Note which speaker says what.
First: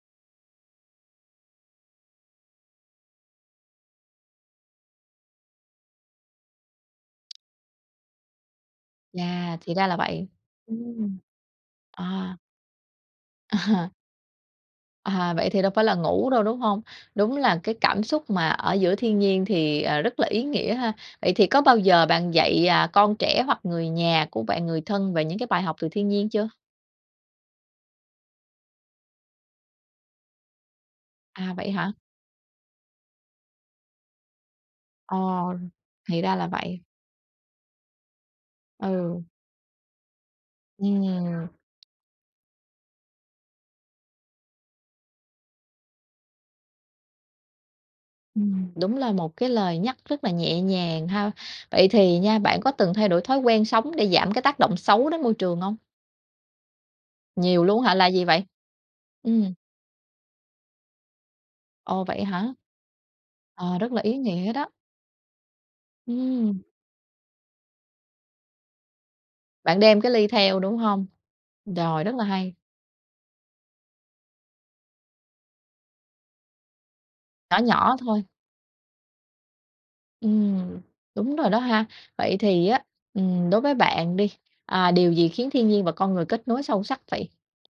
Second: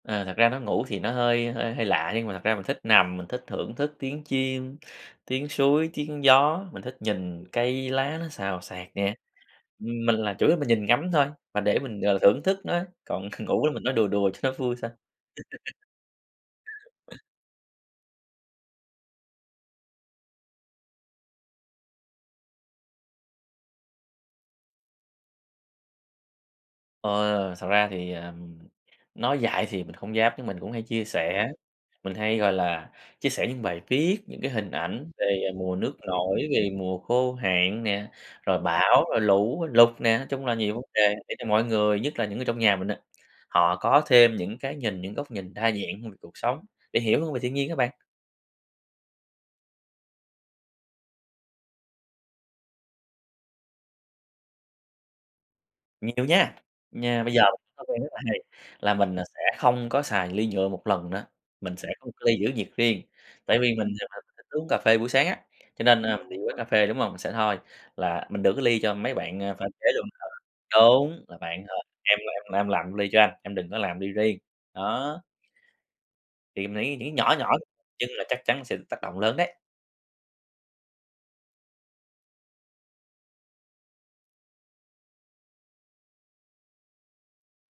Speaker 1: Ờ, thật ra nói ngủ thì nó hơi hơi hơi lạ nhưng mà thật ra mình thích nằm, mình thích thưởng thức tiếng chim, tiếng suối, tiếng gió, mình thích nhìn cây lá nó xào xạc nè.
Speaker 2: Yeah, thì ra là
Speaker 1: Ừm, mình
Speaker 2: vậy!
Speaker 1: là chủ yếu là mình nhìn ngắm
Speaker 2: Ừm.
Speaker 1: thôi, mà để mình, ờ,
Speaker 2: À.
Speaker 1: thưởng thức nó, còn ngủ mình
Speaker 2: À.
Speaker 1: nói đùa đùa cho nó vui thôi.
Speaker 2: À, vậy thì đâu phải là ngủ đâu, đúng hông? Đúng là cái cảm xúc mà ở giữa thiên nhiên thì, à, rất là ý nghĩa ha. Vậy thì có bao giờ bạn dạy, à, con trẻ hoặc người nhà của bạn, người thân về những cái bài học từ thiên nhiên chưa?
Speaker 1: Ờ, thật ra thì, ờ, nói dại thì mình hông dám nhưng mình cũng hay chia sẻ,
Speaker 2: À, vậy hả?
Speaker 1: mình hay, gọi là, chia sẻ những bài viết, những cái hình ảnh
Speaker 2: Ờ,
Speaker 1: về mùa nước
Speaker 2: thì ra là
Speaker 1: nổi, về
Speaker 2: vậy.
Speaker 1: mùa khô hạn nè, rồi bão, rồi
Speaker 2: Ừ.
Speaker 1: lũ lụt nè. Nói chung là nhiều vấn đề để cho
Speaker 2: Ừm.
Speaker 1: mọi người, nhất là những người trong nhà mình á, họ có thêm những cái nhìn những góc nhìn đa dạng hơn về cuộc sống, để hiểu hơn về thiên nhiên á bạn.
Speaker 2: Ừm, đúng là một cái lời nhắc rất là nhẹ nhàng ha! Vậy thì nha bạn có từng thay đổi thói quen sống để giảm cái tác động xấu đến môi trường hông?
Speaker 1: Nhiều nha, nha, bây giờ
Speaker 2: Nhiều luôn
Speaker 1: thói
Speaker 2: á hả,
Speaker 1: quen rất
Speaker 2: là
Speaker 1: là
Speaker 2: gì
Speaker 1: hay,
Speaker 2: vậy?
Speaker 1: là mình, ờ, sẽ
Speaker 2: Ừm.
Speaker 1: không có xài ly nhựa 1 lần nữa, mình sẽ
Speaker 2: Ồ.
Speaker 1: có một
Speaker 2: Vậy
Speaker 1: cái ly
Speaker 2: hả?
Speaker 1: giữ nhiệt riêng, tại vì
Speaker 2: Ờ,
Speaker 1: mình
Speaker 2: rất là ý
Speaker 1: [unintelligible] thích
Speaker 2: nghĩa
Speaker 1: uống
Speaker 2: đó.
Speaker 1: cà phê buổi sáng á, cho nên, ờ, mình đi quán
Speaker 2: Ừm.
Speaker 1: cà phê, đúng hông? Mình sẽ thôi là mình đưa cái ly cho mấy bạn, ơ, pha
Speaker 2: Bạn
Speaker 1: chế
Speaker 2: đem
Speaker 1: luôn,
Speaker 2: cái
Speaker 1: ờ,
Speaker 2: ly theo, đúng hông?
Speaker 1: đúng là "Bạn, ờ,
Speaker 2: Rồi, rất
Speaker 1: em,
Speaker 2: là hay.
Speaker 1: ơ, em làm ly cho anh, em đừng có làm ly riêng." Đó. Thì mình nghĩ nghĩ nhỏ nhỏ
Speaker 2: Nhỏ nhỏ
Speaker 1: nhưng là
Speaker 2: thôi.
Speaker 1: chắc chắn sẽ tác động lớn đấy!
Speaker 2: Ừm, đúng rồi đó ha. Vậy thì á, ừm, đối với bạn đi, à, điều gì khiến thiên nhiên và con người kết nối sâu sắc vậy?